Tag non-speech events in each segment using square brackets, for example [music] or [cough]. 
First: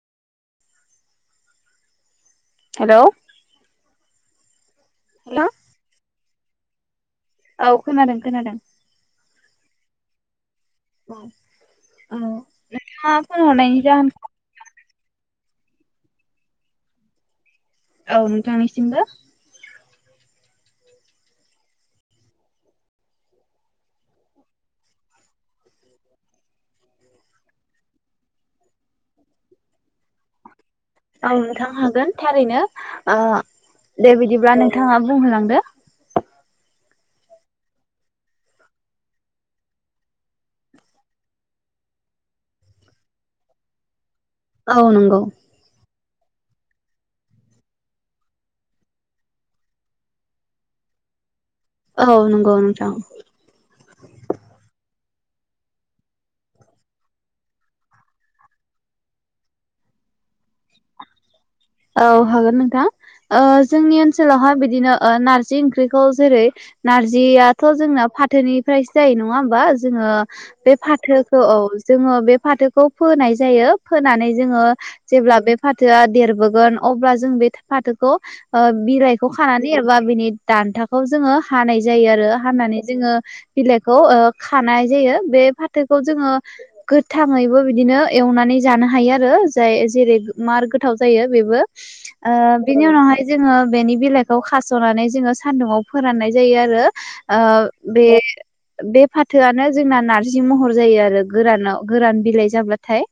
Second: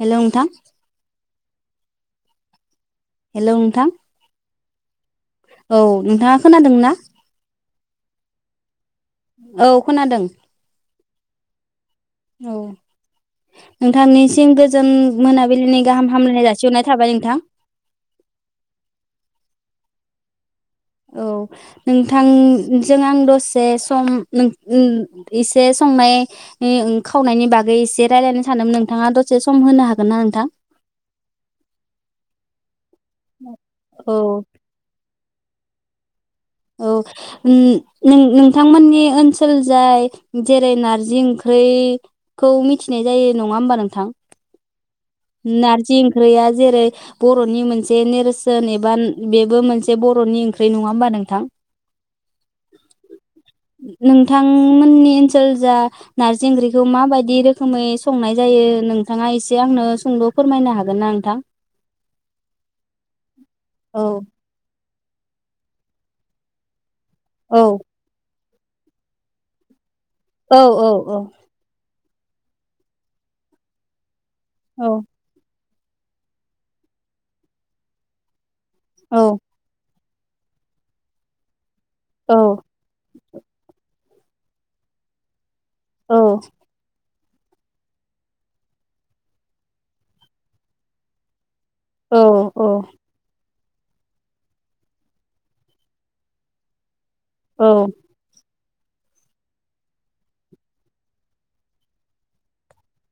हेल' नोंथां। Hello. Hello नोंथां। नोंथां औ नोंथाङा खोनादोंना? औ खोनादों खोनादों। औ खोनादों। औ। औ नोंथांनिसिम गोजोन मोना बिलिनि गाहाम हामलायनाय जासिहरनाय थाबाय नोंथां। औ नोंथांनिसिमबो। औ नोंथांजों आं दसे सम ओम एसे सम संनाय ओं खावनायनि बागै एसे रायलायनो सानदोंमोन नोंथाङा दसे सम होनो हागोन ना नोंथां? औ नोंथां हागोन थारैनो ओ दे औ बिदिब्ला नोंथाङा बुंहोलांदो औ नों नोंथांमोननि ओनसोल जाय जेरै नारजि ओंख्रि बेखौ मिथिनाय जायो नङा होमबा नोंथां औ नंगौ नारजि ओं ख्रिया जेरै बर'नि मोनसे नेरसोन एबा बेबो मोनसे बर'नि ओंख्रि नङा होमबा नोंथां। औ नंगौ नोंथां नोंथांमोननि ओन सोल जा नारजि ओंख्रिखौ मा बायदि रोखोमै संनाय जायो नोंथाङा एसे आंनो सुंद' फोरमायनो हागोन ना नोंथां औ हागोन नोंथां ओ जोंनि औ ओनसोलावहाय बिदिनो ओ नारजि ओंख्रिखौ जेरै औ नारजियाथ' जोंना फाथोनिफ्रायसो जायो नङा होमबा जोंङो औ बे फाथोखौ औ जोङो बे फाथोखौ फोनाय जायो फोनानै जोङो औ जेब्ला बे फाथोआ देरबोगोन अब्ला जों बे फाथोखौ औ बिरायखौ खानानै एबा बिनि दान्थाखौ जोङो हानाय जायो आरो औ हनानै जोङो बिलाइखौ खानाय जायो बे फा थोखौ औ जोङो गो थाङैबो बिदिनो एवनानै जानो हायो आरो जाय जेरै मार गोथाव जायो बेबो ओ औ औ बिनि उनावहाय जोङो बेनि बिलाइखौ खास'नानै जोङो सानदुङाव फोराननाय जायो आरो औ बे बे फाथोआनो जोंना नारजि महर जायो आरो गोरानाव गोरान बिलाइ जाबाथाय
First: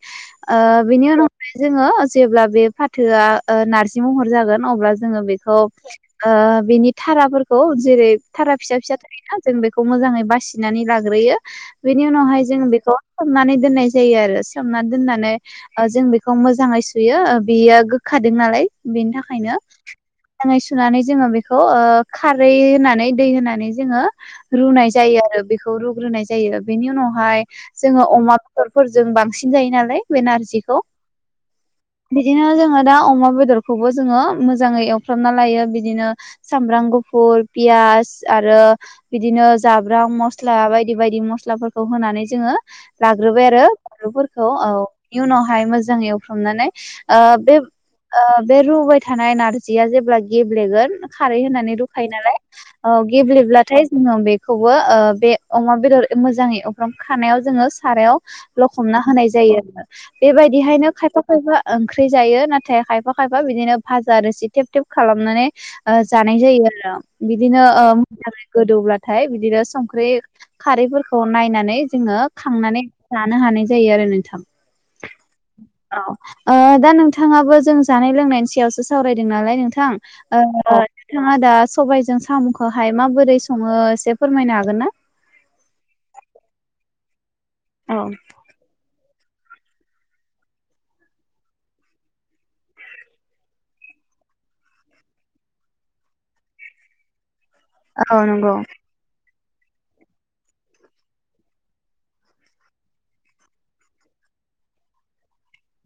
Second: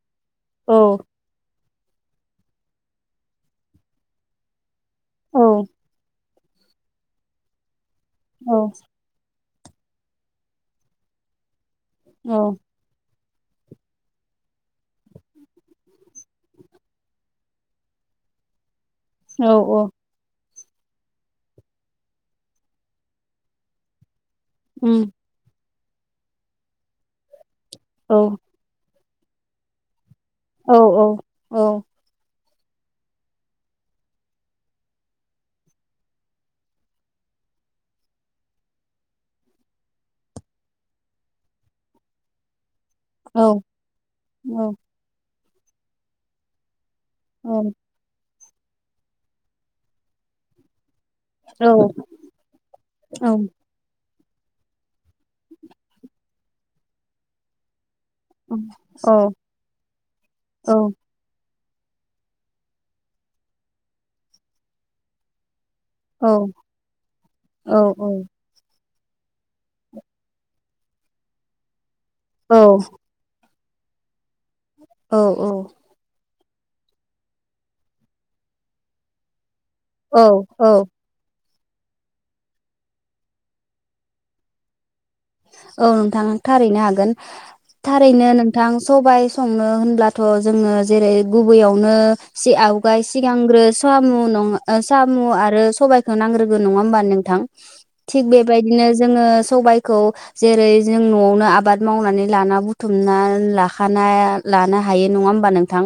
ओ बिनि उनावहाय जोङो जेब्ला बे फाथोआ ओ नारजि महर जागोन अब्ला जोङो बेखौ ओ बिनि थाराफोरखौ जेरै औ थारा फिसा फिसा थायोना जों बेखौ मोजाङै बासिनानै लाग्रोयो बेनि औ उनावहाय जों बेखौ सोमनानै दोननाय जायो आरो सोमनानै दोननानै जों बेखौ मोजाङै सुयो। बेयो गोखादों नालाय बेनि औ थाखायनो औ मोजाङै सुनानै जोङो बेखौ खारै होनानै दै होनानै जोङो। रुनाय उम जायो आरो बेखौ रुग्रोनाय जायो बेनि उनावहाय जोङो औ अमा बेदरफोर जों बांसिन जायो नालाय बे औ नारजिखौ औ औ। बिदिनो जोङो दा अमा बेदरखौबो जोङो मोजाङै एवफ्रामना लायो बिदिनो सामब्राम गुफुर पियास आरो बिदिनो जाब्रां मसला बायदि बायदि मसलाफोरखौ होनानै जोङो औ लाग्रोबाय आरो बानलुफोरखौ औ बेनि उनावहाय मोजाङ एवफ्रामनानै बे बे ओ रुबाय थानाय नारजिया जेब्ला गेब्लेगोन खारै होनानै औ रुखायो नालाय गेब्लेब्लाथाय जोङो बेखौबो ओ बे अमा बेदर मोजाङै एवफ्राम खानायाव जोङो बे सारायाव लखबना औ होनाय जायो आरो औ बेबायदिहायनो खायफा खायफा ओंख्रि जायो नाथाय खायफा खायफा बिदिनो भाजा रोसि थेब थेब खालामनानै औ जानाय जायो आरो बिदिनो औ ओ औ गोदौब्ला नाथाय बिदिनो संख्रि खारैफोरखौ नायनानै जोङो औ खांनानै जानो हानाय जायो आरो नोंथां औ औ दा नोंथाङाबो जों जानाय लोंनायनि सायावसो सावरायदों नालाय नों थां औ औ नोंथाङा दा सबायाइजों साम'खौहाय माबोरै सङो एसे फोरमायनो हागोन ना? औ नोंथां थारैनो हागोन औ थारैनो नोंथां सबाय संनो होनब्लाथ' जोङो जेरै गुबैयावनो सि आवगाय सिगांग्रो सामुन साम' आरो सबायखौ नांग्रोगौ नङा होमबा नोंथां? औ थिग नंगौ बेबायदिनो जोङो सबायखौ जेरै जों न'आवनो आबाद मावनानै लाना बुथुमना लाखाना लानो हायो नङा होन होमबा नोंथां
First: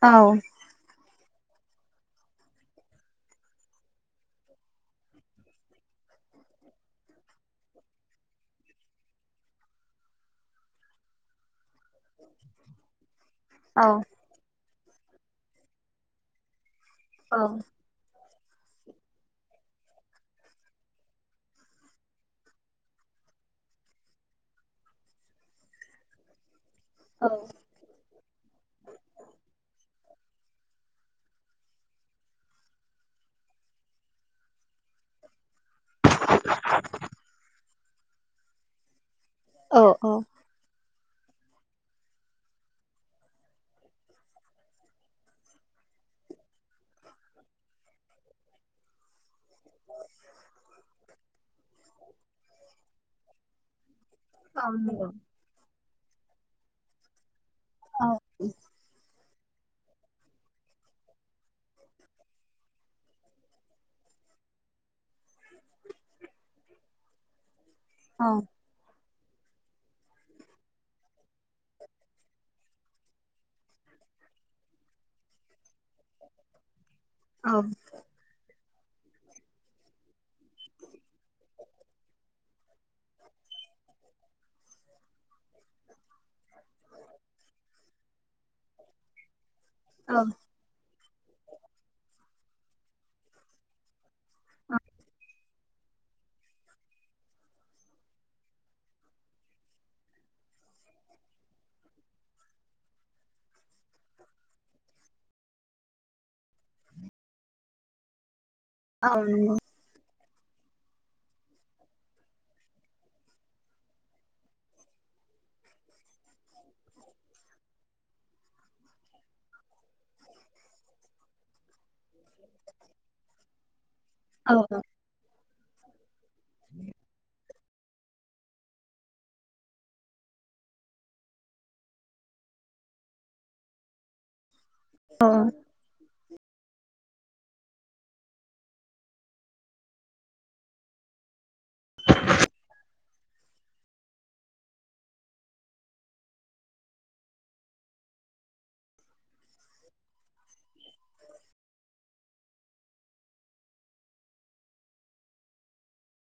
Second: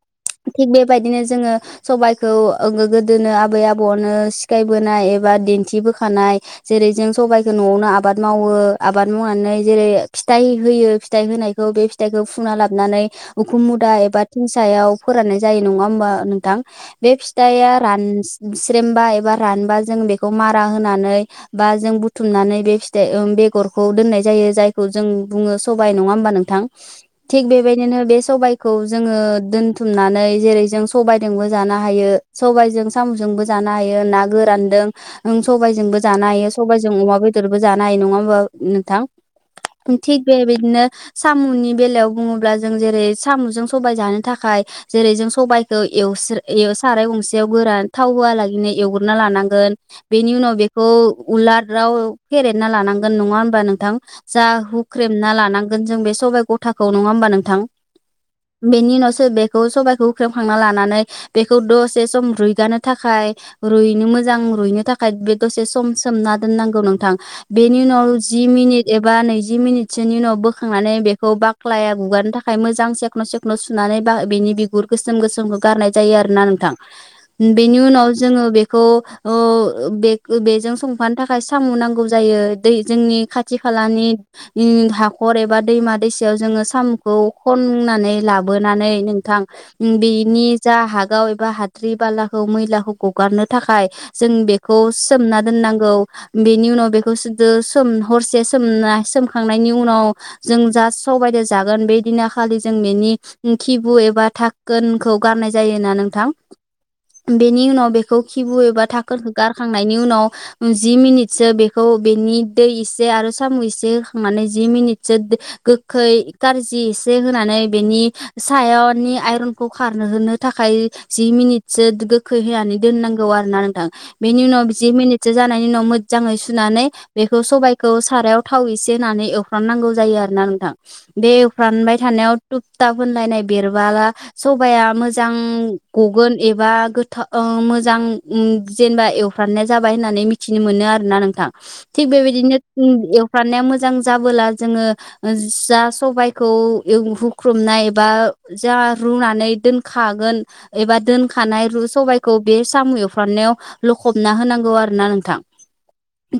औ थिग बेबायदिनो जोङो सबायखौ ओ गोदोनो आबै आबौनो सिखायबोनाय एबा दिन्थिबो होखानाय जेरै जों सबायखौ न'आवनो आबाद मावो आबाद मावनानै जेरै फिथाइ होयो फिथाइ होनायखौ बे फिथाइखौ फुना लाबोनानै उखुम औ मुदा एबा थिं सायाव फोराननाय जायो नङा होमबा नोंथां बे औ फिथाइया रान स्रेमबा एबा रानबा जों बेखौ मारा होनानै बा जों बुथुमनानै बे फिथाइ ओ बेगर खौ दोननाय जायो जायखौ जों बुङो सबाय नङा होमबा नोंथां औ थिग बेबायदिनो बे सबायखौ जोङो दोनथुम नानै जेरै जों सबायजोंबो जानो हायो सबायजों साम'जोंबो जानो हायो ना गोरानदों ओ सबायजोंबो जानो हायो सबायजों अमा बेदरबो जानो हायो नङा होमबा नोंथां औ थिग बेबायदिनो सामुनि बेलायाव बुङोब्ला जों जेरै साम'जों सबाय जानो थाखाय जेरै जों सबाइखौ एव साराय गंसेयाव गोरान थाव होहालागैनो एवग्रोना लानांगौ गोन बेनि उनाव बेखौ उलाराव फेरेदना लानांगोन नङा होमबा नोंथां जा हुख्रेमना लानांगोन जों बे सबाइ गथाखौ नङा होमबा नों थां औ बेनि उनावसो बे खौ सबायखौ होख्रेमखांना लानानै बेखौ दसे सम रुइगानो थाखाय रुइनो मोजां रुयनो थाखाय बे लोगोसे सम सोमना दोननांगौ नोंथां बेनि उनाव औ जि मनिट एब बा नैजि मिनिटसोनि उनाव बोखांनानै बेखौ बाख्लाया गुगारनो थाखाय मोजां सेख्न' सेख्न' सुनानै बा बेनि बिगुर गोसोम गोसोमखौ गारनाय जायो आरोना नोंथां औ बेनि उनाव जोङो खौ ओ बे-बेजों संफानो थाखाय साम' नांगौ जायो दै जोंनि खाथि खालानि ओ हाखर एबा दैमा दैसायाव जोङो साम'खौ खन नानै लाबोनानै नोंथां औ बेनि जा हागाव एबा हाद्रि बालाखौ मैलाखौ गगारनो थाखाय जों बेखौ सोमना दोननांगौ बेनि उनाव बेखौ सुदो हरसे सोमना-सोमखांनायनि उनाव जों जा सबदो जागोन बेदिनाखालि जों बेनि किबु एबा थाखोनखौ गारनाय जायोना नोंथां बेनि उनाव बेखौ खिबु एबा औ थाखोनखौ नंगौ गारखांनायनि उनाव जि मिनिटसो बेखौ बेनि दै एसे आरो साम' एसे होखांनानै जि मिनिटसो गोखै खारजि एसे होनानै बेनि सायावनि आइरखौ खार थाखाय जि मिनिटसो खै होनानै दोननांगौ आरो ना नोंथां बेनि औ उनाव जि मिनिटसो जानायनि उनाव मोदजाङै सुनानै बे सबायखौ सारायाव थाव इसे होनानै एवफ्राननांगौ जायो आरोना नोंथां बे एवफ्रानबाय थानायाव थुफ थाब होनलायनाय बेरबाला सबाइया मोजां गगोन एबा गोथ ओ मोजां जेनेबा एवफ्रनाया जाबाय होननानै मिथिनो मोनो आरोना नोंथां थिग बेबायदिनो ओ एवफ्रानाया मोजां जाबोला जोङो जा सबायखौ एव हुख्रुमनाय एबा जा रुनानै दोनखागोन एबा दोनखानाय सबायखौ बे साम' एवफ्रनायाव लखबना होनांगौ आरोना नोंथां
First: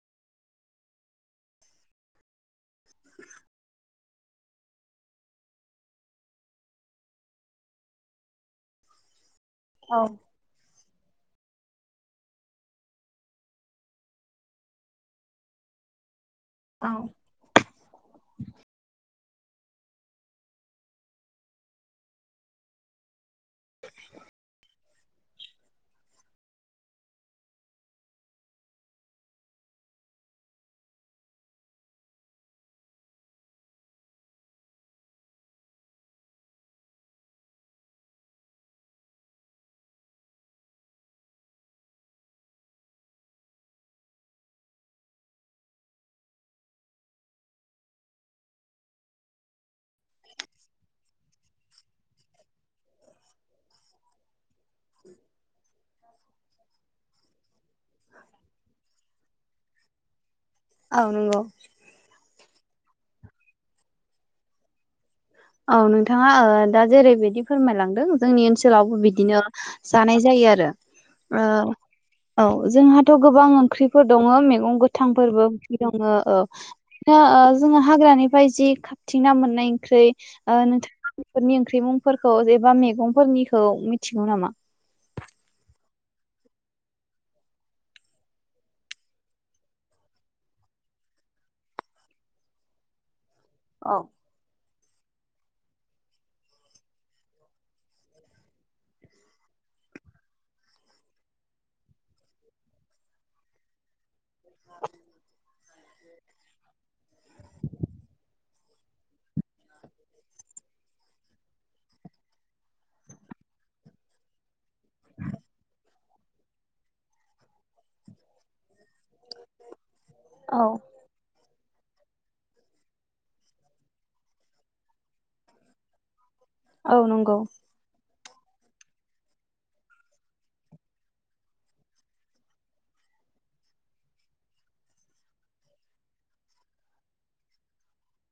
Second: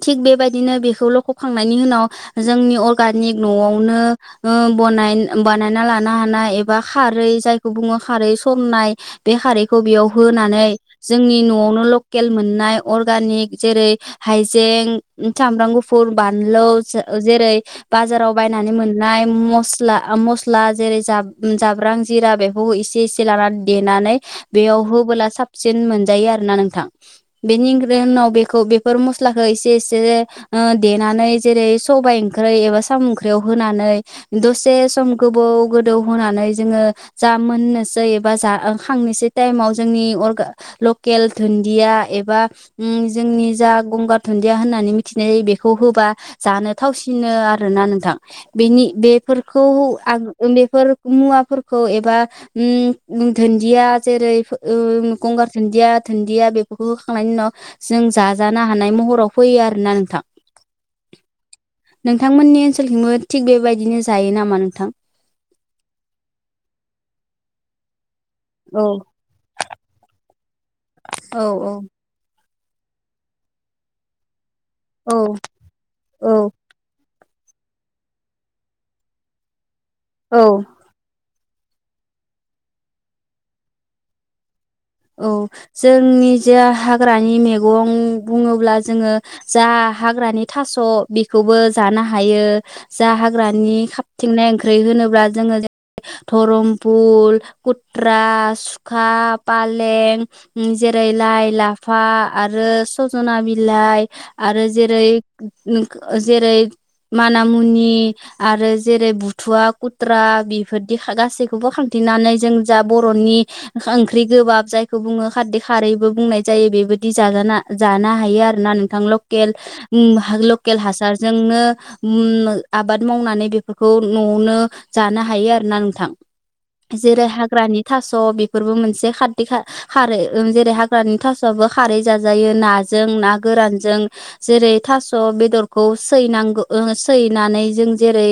थिग बेबायदिनो बेखौ लख'खांनायनि उनाव जोंनि अरगानिक न'आवनो बनाय बानायना लानो हानाय एबा खारै जायखौ बुङो खारै सरनाय बे खारैखौ औ बेयाव होनानै जोंनि न'आवनो लकेल मोननाय अरगानिक जेरै हाइजें सामब्राम गुफुर बानलौ औ जेरै बाजाराव बायनानै मोन मोननाय मस्ला मस्ला जेरै जाब्रां जिरा बेफोरखौ इसे इसे लानानै देनाय नानै बेयाव होबोला साबसिन मोनजायो आरोना नोंथां बेनि [unintelligible] उनाव बेफोर मस्लाखौ एसेस से ओ देनानै जेरै सबाय ओंख्रै एबा साम' ओंख्रियाव होनानै दसेस सम गोबौ गोदौ होनानै जोङो जा मोननोसै एबा जा खांनोसै टाइमाव जों नि अरगा लकेल धुनदिया एबा जोंनि जा गंगार धुनदिया होनना मिथिनाय जायो, बेखौ होबा जानो थावसिनो आरोना नोंथांनि। बेनि बेफोरखौ उ आं ओ बेफोर मुवाफोरखौ एबा धोनदिया जेरै ओ गंगार धुन्दिया धोन्दिया बेफोरखौ होखांनायनि उनाव जों जाजानो हानाय महराव फैयो आरोना नोंथां। औ नंगौ। नोंथांमोननि ओनसोलथिंबो थिग बेबायदिनो जायो नामा नोंथां? औ नोंथाङा दा जेरैबायदि फोरमायलांदों जोंनि औ ओनसोलावबो बिदिनो जानाय जायो आरो। औ ओ औ जोंहाथ' गोबां ओंख्रिफोर दङो मैगं औ गोथांफोरबो ओंख्रि दङो औ। जोङो हाग्रानिफ्राय जि खांथिंना मोननाय ओंख्रै ओ औ नोंथां फोरनि ओंख्रि मुंफोरखौ एबा मेगंफोरनिखौ मिथिगौ नामा? औ जोंनि जे हाग्रानि मेगं बुङोब्ला जोङो जा हाग्रानि थास' बेखौबो जानो हायो। जा हाग्रानि औ खाबथिंनाय ओं ख्रै होनोब्ला जोङो धरमफुल खुथ्रा, सुखाब पालें जेरै लाइ, लाफा आरो सजना बिलाइ आरो जेरै [unintelligible] जेरै माना मुनि आरो जेरै बुथुवा खुत्रा बेफोरदि गासैखौबो खांथिनानै जों जा बर'नि [unintelligible] ओंख्रि गोबाब जायखौ बुङो खाददै खारैबो बुंनाय जायो। बेबायदि जाजाना जानो हायो आरोना नोंथां। ल केल औ लकेल हासारजोंनो आबाद मावनानै बेफोरखौ न'आवनो जानो हायो आरोना नोंथां। औ जेरै नंगौ हाग्रानि थास' बेफोरबो मोनसे खाददै खा-खारै जेरै हाग्रानि थास'वाबो खारै जाजायो नाजों, ना गोरानजों। जेरै थास' बेदरखौ सैनांगो सैनानै जों जेरै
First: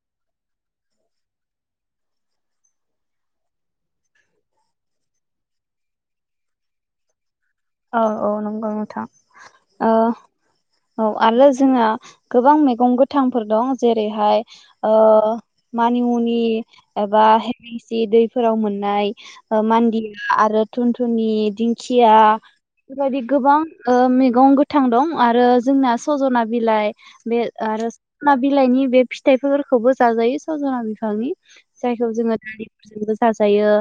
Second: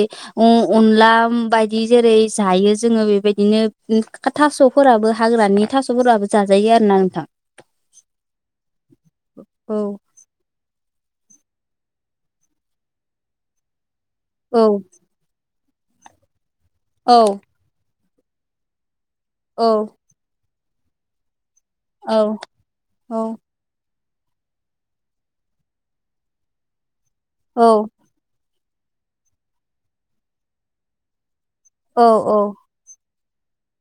अनला बायदि जेरै जायो जोङो बेबायदिनो थास'फोराबो हाग्रानि थास'फोराबो जाजायो आरो ना नोंथां। औ औ नंगौ नोंथां। ओ औ औ आरो जोंहा गोबां मैगं गोथांफोर दं जेरैहाय औ ओ मानिमुनि एबा औ हेलायसि दैफोराव मोननाय। औ मान्दिया आरो थुनथुनि, औ दिंखिया बेबायाददि औ गोबां मैगं गोथां दं आरो जोंना सजना बिलाइ बे औ आरो सना बिलाइनि बे फिथाइफोरखोबो जाजायो सजना बिफांनि औ जायखौ जोङो दालिफोरजोंबो जाजायो,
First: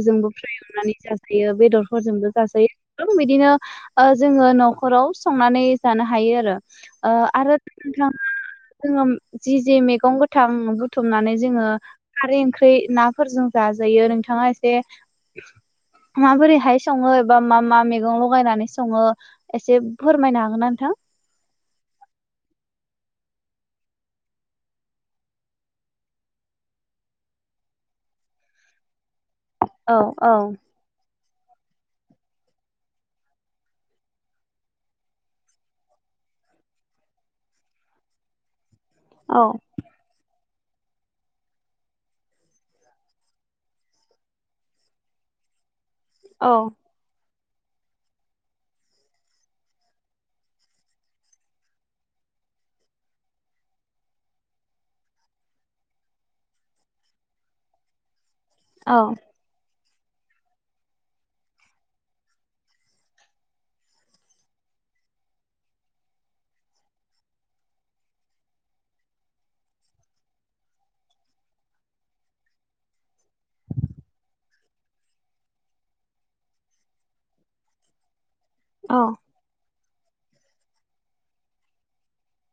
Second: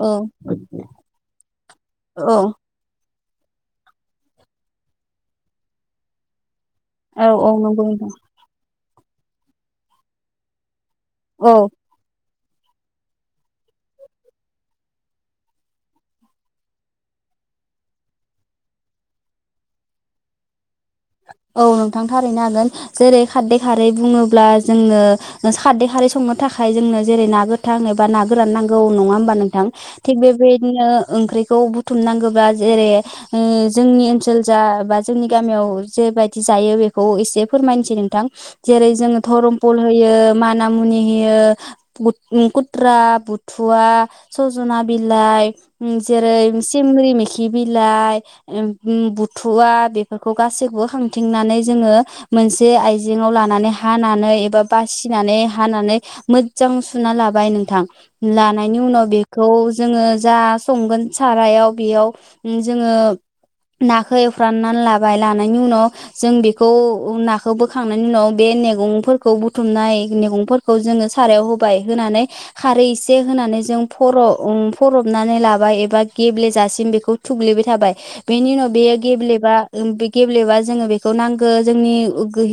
औ फ्राय एवनानै जाजायो, बेदरफोरजोंबो औ जाजायो। बिदिनो औ जोङो न'खराव संनानै जानो हायो आरो। औ आरो [inaudible] जोङो जि जे मैगं गोथां बु थुमनानै औ जोङो खारै ओंख्रै नाफोरजों जाजायो, नोंथाङा एसे माबोरैहाय सङो एबा मा मा मेगं लगायनानै सङो, एसे फोरमायनो हागोन ना नोंथां? [inaudible] औ नोंथां थारैनो हागोन। जेरै खाददै खारै बुङोब्ला जोंंनो खाददै खारै संनो थाखाय थाखाय जोंनो जेरै ना गोथां एबा ना गोरान नांगौ नङा होमबा नोंथां। औ थिग औ बेबायदिनो ओंख्रै खौ बुथुमनांगौबा जेरै जोंनि ओनसोल जा बा जोंनि गामियाव जेबादि जायो बेखौ एसे फोरमायनोसै नोंथां। जेरै जोंङो औ धरमपल होयो, माना मुनि होयो, खुथ्रा, बुथुवा, सजना बिलाइ जेरै औ सिंब्रि मिखि खि बिलाइ बुथुवा बेफोरखौ गासैखौबो खांथिंनानै जोङो मोनसे आइजेङाव लानानै हानानै एबा बासिनानै हानानै मोज्जां सुना लाबाय नोंथां। लानायनि उनाव बेखौ जोङो जा संगोन सारायाव बेयाव जोङो नाखौ एवफ्रामनानै लाबाय लानायनि उनाव जों बेखौ नाखौ बोखांनायनि उनाव बे मैगंफोरखौ बुथुमनाय मैगंफोरखौ जों जोंङो सारायाव होबाय होनानै खारै एसे होनानै जों फर फरबनानै लाबाय एब बा गेब्लेेजासिम बेखौ थुग्लेबाय थाबाय बेनि उनाव बेयो औ गेब्लेबा गेब्लेबा जोङो बेखौ नांगौ जोंनि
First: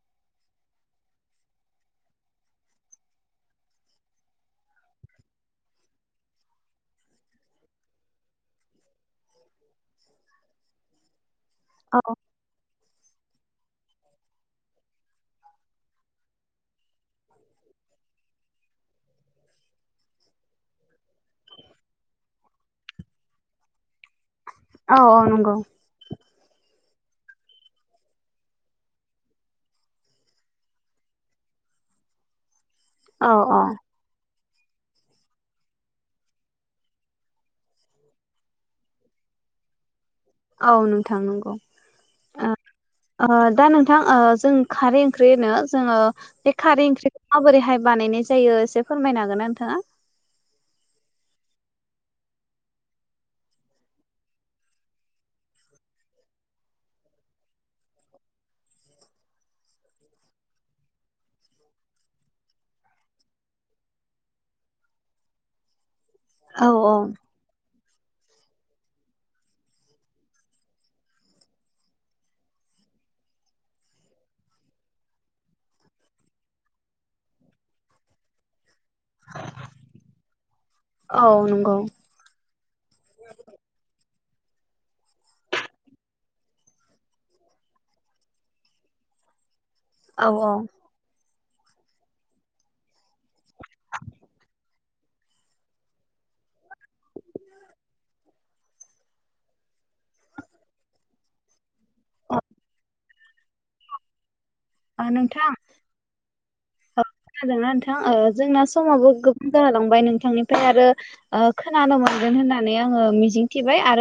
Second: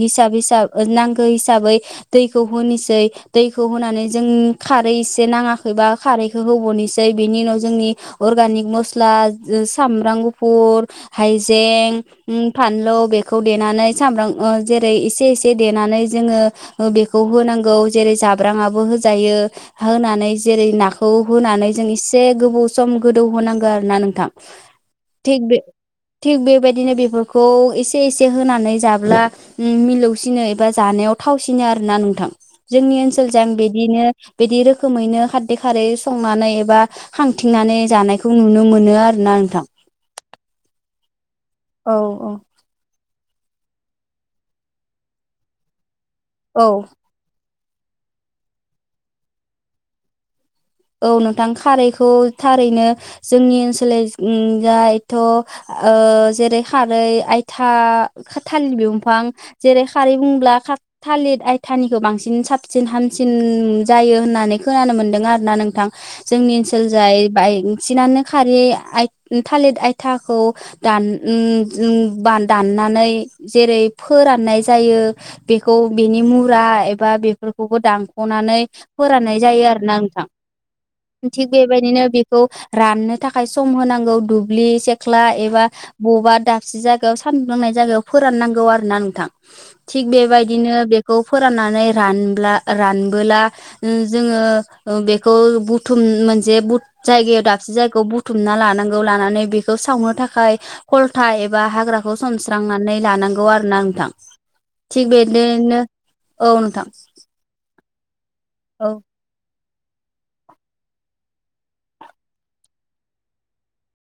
हिसाब हिसाब नांगौ हिसाबै दैखौ होनिसै दैखौ होनानै जों खारै एसे नाङाखैबा खारैखौ होबावनोसै बेनि उनाव जोंनि अर्गानिक मस्ला सामब्राम गुफुर हायजें औ फानलु बेखौ देनानै सामब्राम ओ जे इसे एसे देनानै जोङो ओ बेखौ होनांगौ जेरै जाब्रांआबो होजाय होनानै जेरै नाखौ होनानै जों एसे गोबाव सम गोदौ होनोनांगौ आरो ना नोंथां औ औ थिग नंगौ बे थिग बेबायदिनो बेफोरखौ एसे एसे एसे होनानै जाब्ला मिलौसिनो एबा जानायाव थावसिनो आरोना नोंथां जोंनि औ ओनसोलजों औ बिदिनो बिदि रोखोमैनो खारदै खारै संनानै एबा खांथिंनानै जानायखौ नुनो मोनो आरोना नोंथां [inaudible] औ नोंथां नंगौ औ औ ओ ओ दा नों नोंथां जों खारै ओंख्रि होनो जोंङो बे औ खारै ओंख्रिरिखौ माबोरैहाय बानायनाय जायो एसे फोरमायनो हागोना नोंथाङा? औ नोंथां खारैखौ थारैनो जोंनि ओनसोल दा एथ' ओ जेरै खारै आयथा खाथालिर बिफां जेरै खारै बुंब्ला थालिर आयथानिखौ बांसिन साबसिन हामसिन जायो होननानै खोनानो मोन्दों आरोना नों जोंनि औ ओनसोल औ जाय बायक बांसिनानो खारै आ-थालिर आयथाखौ दान उम उम बा दान नानै जेरै फोराननाय जायो बेखौ बेनि मुरा एबा बेफोरखौ बो दानख'नानै फोराननाय जायो आरोना नोंथां। औ थिग नंगौ बेबायदिनो बेखौ राननो थाखाय सम होनांगौ दुब्लि सेख्ला एबा बबेबा दाबसे जायगायाव सानदुंनांनाय जायगायाव फोराननांगौ आरो ना नोंथां। थिग औ औ बेबायदिनो बेखौ फोराननानै रानब्ला रानबोला जों ओ बेखौ खौ बुथुम मोनसे जायगायाव दाबसे जायगायाव बुथुमना लानांगौ लानानै बेखौ सावनो थाखाय थाखाय खलथा एबा हाग्राखौ सोमस्रांनानै लानांगौ आरो ना नोंथां। थिग नोंथां बेदिनो औ नोंथां। खोनादोंना नोंथां जोंना औ समावबो गो जाहोलांबाय नोंथांनिफ्राय आरो ओ खोनानो मोनगोन होननानै आङ मिजिंथिबाय आरो